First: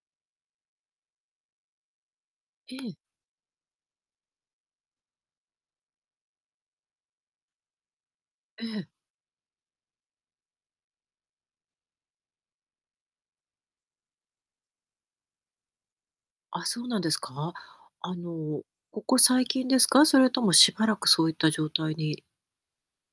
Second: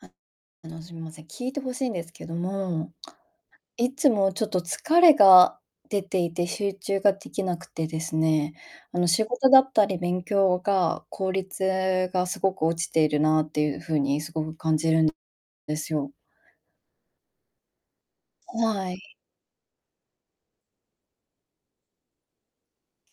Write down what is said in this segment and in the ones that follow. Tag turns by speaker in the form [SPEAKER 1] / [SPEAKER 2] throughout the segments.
[SPEAKER 1] ああの、すみません、聞いて欲しいんですけど
[SPEAKER 2] へ、え
[SPEAKER 1] も、
[SPEAKER 2] ん。
[SPEAKER 1] いつもちょっと疲れが出ていて、集中ができなくてですね、
[SPEAKER 2] ええ。
[SPEAKER 1] あの、仕事だったり勉強が、効率がすごく落ちているなっていう風にすごく感じるんですよ。
[SPEAKER 2] あ、そうなんですか。あ
[SPEAKER 1] ほ、
[SPEAKER 2] の、
[SPEAKER 1] わ
[SPEAKER 2] こ
[SPEAKER 1] い。
[SPEAKER 2] こ最近ですか？それともしばらくそういった状態に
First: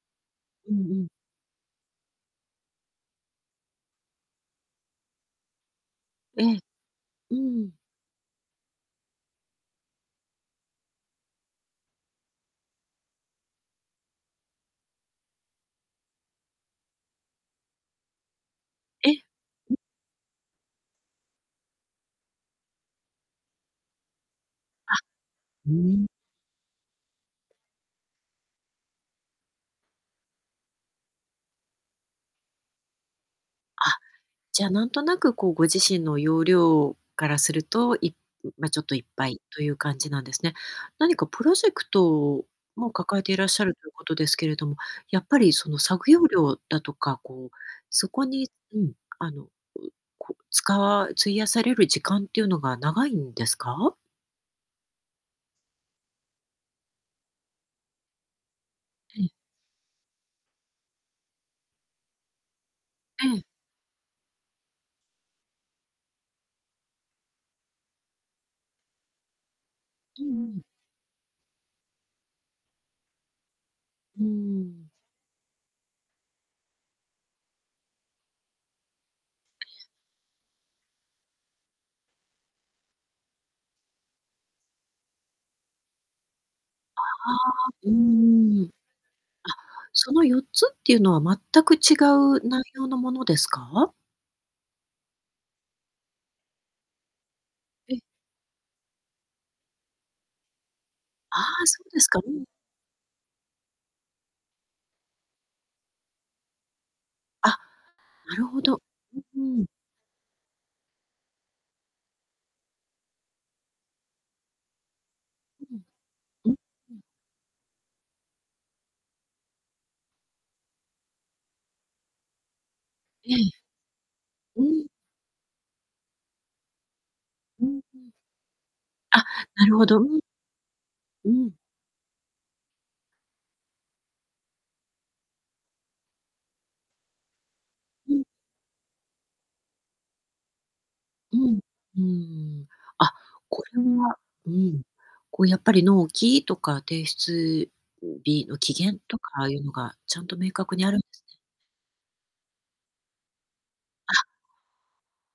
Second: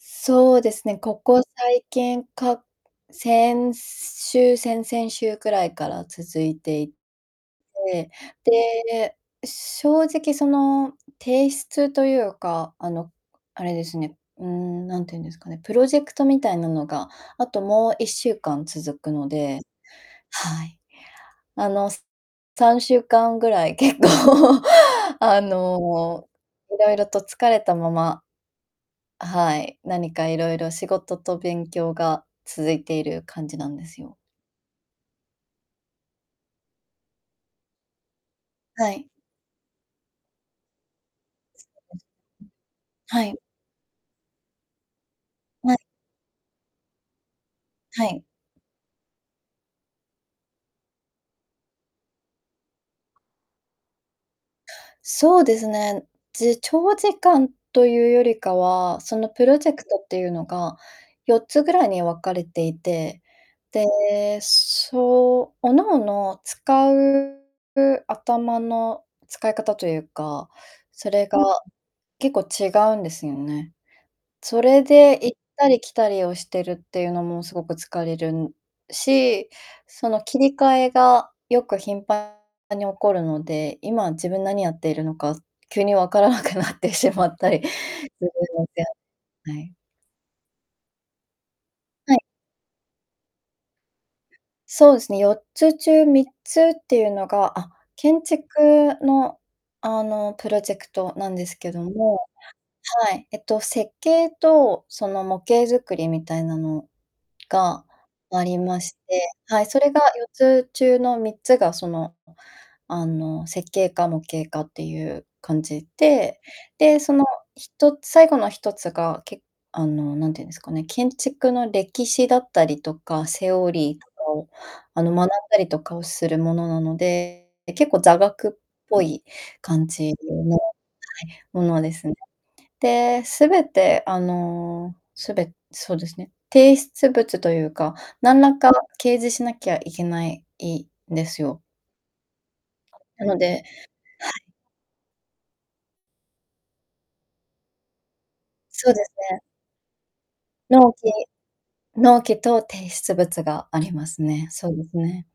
[SPEAKER 1] そうで
[SPEAKER 2] うん
[SPEAKER 1] す
[SPEAKER 2] う
[SPEAKER 1] ね、
[SPEAKER 2] ん。
[SPEAKER 1] ここ最近か、先週、先々週くらいから続
[SPEAKER 2] え
[SPEAKER 1] い
[SPEAKER 2] え。
[SPEAKER 1] てい
[SPEAKER 2] うん。
[SPEAKER 1] て、で、正直その、提出とゆうか、あの、あれですね、うーん、なんていうんですかね、プロジェクトみたいなのが、あと、もう1週間続
[SPEAKER 2] え、
[SPEAKER 1] くの
[SPEAKER 2] ん。
[SPEAKER 1] で、はい。あの、す3週間ぐらい、結構、
[SPEAKER 2] あ。
[SPEAKER 1] あ
[SPEAKER 2] うん。
[SPEAKER 1] の、いろいろと疲れたまま、はい、何かいろいろ、仕事と勉強が続いている感じなんで
[SPEAKER 2] あ、
[SPEAKER 1] すよ。
[SPEAKER 2] じゃあ、なんとなく、こう、ご自身の容量からすると、いん、ま、ちょっ
[SPEAKER 1] は
[SPEAKER 2] といっ
[SPEAKER 1] い。
[SPEAKER 2] ぱいとゆう感じなんですね。何かプロ
[SPEAKER 1] そ
[SPEAKER 2] ジェクトも
[SPEAKER 1] う、
[SPEAKER 2] 抱
[SPEAKER 1] うん、
[SPEAKER 2] え
[SPEAKER 1] は
[SPEAKER 2] てい
[SPEAKER 1] い。
[SPEAKER 2] らっしゃるということですけれども、やっぱりそ
[SPEAKER 1] ま。
[SPEAKER 2] の作業量だとか、こう、
[SPEAKER 1] は
[SPEAKER 2] そ
[SPEAKER 1] い。
[SPEAKER 2] こに、うん、あの、ん、こう、使わ費やされる時間っていうのが長いんですか？
[SPEAKER 1] そうですね、じ長時間とゆうよりかは、そ
[SPEAKER 2] う
[SPEAKER 1] の、
[SPEAKER 2] ん。
[SPEAKER 1] プロジェクトってゆうのが4つぐらいに分かれていて、
[SPEAKER 2] うん。
[SPEAKER 1] で、そう、各々使うう、頭の使い方とゆう
[SPEAKER 2] うんう
[SPEAKER 1] か、
[SPEAKER 2] ん。
[SPEAKER 1] それが結構違うんですよね。
[SPEAKER 2] うー
[SPEAKER 1] それ
[SPEAKER 2] ん。
[SPEAKER 1] で行ったり来たりをしてるってゆうのもすごく疲れるんし、その、切り替えが、よく、頻繁に起こるので、今、自分何やっているのか、急にわからなくなって
[SPEAKER 2] あ
[SPEAKER 1] しまったり、
[SPEAKER 2] あ
[SPEAKER 1] す
[SPEAKER 2] あ、うう
[SPEAKER 1] る
[SPEAKER 2] ー
[SPEAKER 1] の
[SPEAKER 2] ん。
[SPEAKER 1] で
[SPEAKER 2] あ、
[SPEAKER 1] はい。
[SPEAKER 2] その4つってゆうのは、全く違
[SPEAKER 1] はい。
[SPEAKER 2] う内容のものですか？
[SPEAKER 1] そうですね、4つ中3つってゆうのがあ、
[SPEAKER 2] え。
[SPEAKER 1] 建築の、あの、プロジェクトな
[SPEAKER 2] あ
[SPEAKER 1] ん
[SPEAKER 2] あ、
[SPEAKER 1] ですけど
[SPEAKER 2] そうですか、
[SPEAKER 1] も、
[SPEAKER 2] うん。
[SPEAKER 1] はい。えっと、設計とその模型づくりみたいなの
[SPEAKER 2] あ、
[SPEAKER 1] が
[SPEAKER 2] な
[SPEAKER 1] あ
[SPEAKER 2] る
[SPEAKER 1] り
[SPEAKER 2] ほ
[SPEAKER 1] ま
[SPEAKER 2] ど、
[SPEAKER 1] して、
[SPEAKER 2] うん
[SPEAKER 1] は
[SPEAKER 2] うん。
[SPEAKER 1] い、それが4つ中の3つがその、あの、設計か模型かってゆう感
[SPEAKER 2] うん。
[SPEAKER 1] じで、
[SPEAKER 2] うん、う
[SPEAKER 1] で、
[SPEAKER 2] ん。
[SPEAKER 1] その、1つ最後の1つが、けあの、なんて言うんですかね、建築の歴史だったりとか
[SPEAKER 2] ええ。
[SPEAKER 1] セオリーとかを、
[SPEAKER 2] うん。
[SPEAKER 1] あの、学んだりとかをするものなので、
[SPEAKER 2] うんうん。
[SPEAKER 1] 結構、座学っぽい
[SPEAKER 2] あ、なるほ
[SPEAKER 1] 感
[SPEAKER 2] ど、う
[SPEAKER 1] じ
[SPEAKER 2] ん。
[SPEAKER 1] うの、はい、
[SPEAKER 2] うん。
[SPEAKER 1] ものですね。で、すべて、あの、すべそうですね、提出物とゆうか、
[SPEAKER 2] うん。
[SPEAKER 1] なんらか、掲示しなきゃいけないい、で
[SPEAKER 2] う
[SPEAKER 1] す
[SPEAKER 2] ん、
[SPEAKER 1] よ。
[SPEAKER 2] うーん。あ、
[SPEAKER 1] なので
[SPEAKER 2] これは、
[SPEAKER 1] はい。
[SPEAKER 2] うん、こう、やっぱり、納期とか、提出日の期
[SPEAKER 1] そう
[SPEAKER 2] 限
[SPEAKER 1] です
[SPEAKER 2] とか、
[SPEAKER 1] ね。
[SPEAKER 2] ああいうのがちゃんと明確にあ
[SPEAKER 1] 納
[SPEAKER 2] るん
[SPEAKER 1] 期
[SPEAKER 2] [unintelligible]
[SPEAKER 1] 納期と提出物があります
[SPEAKER 2] あ。
[SPEAKER 1] ね、そうですね。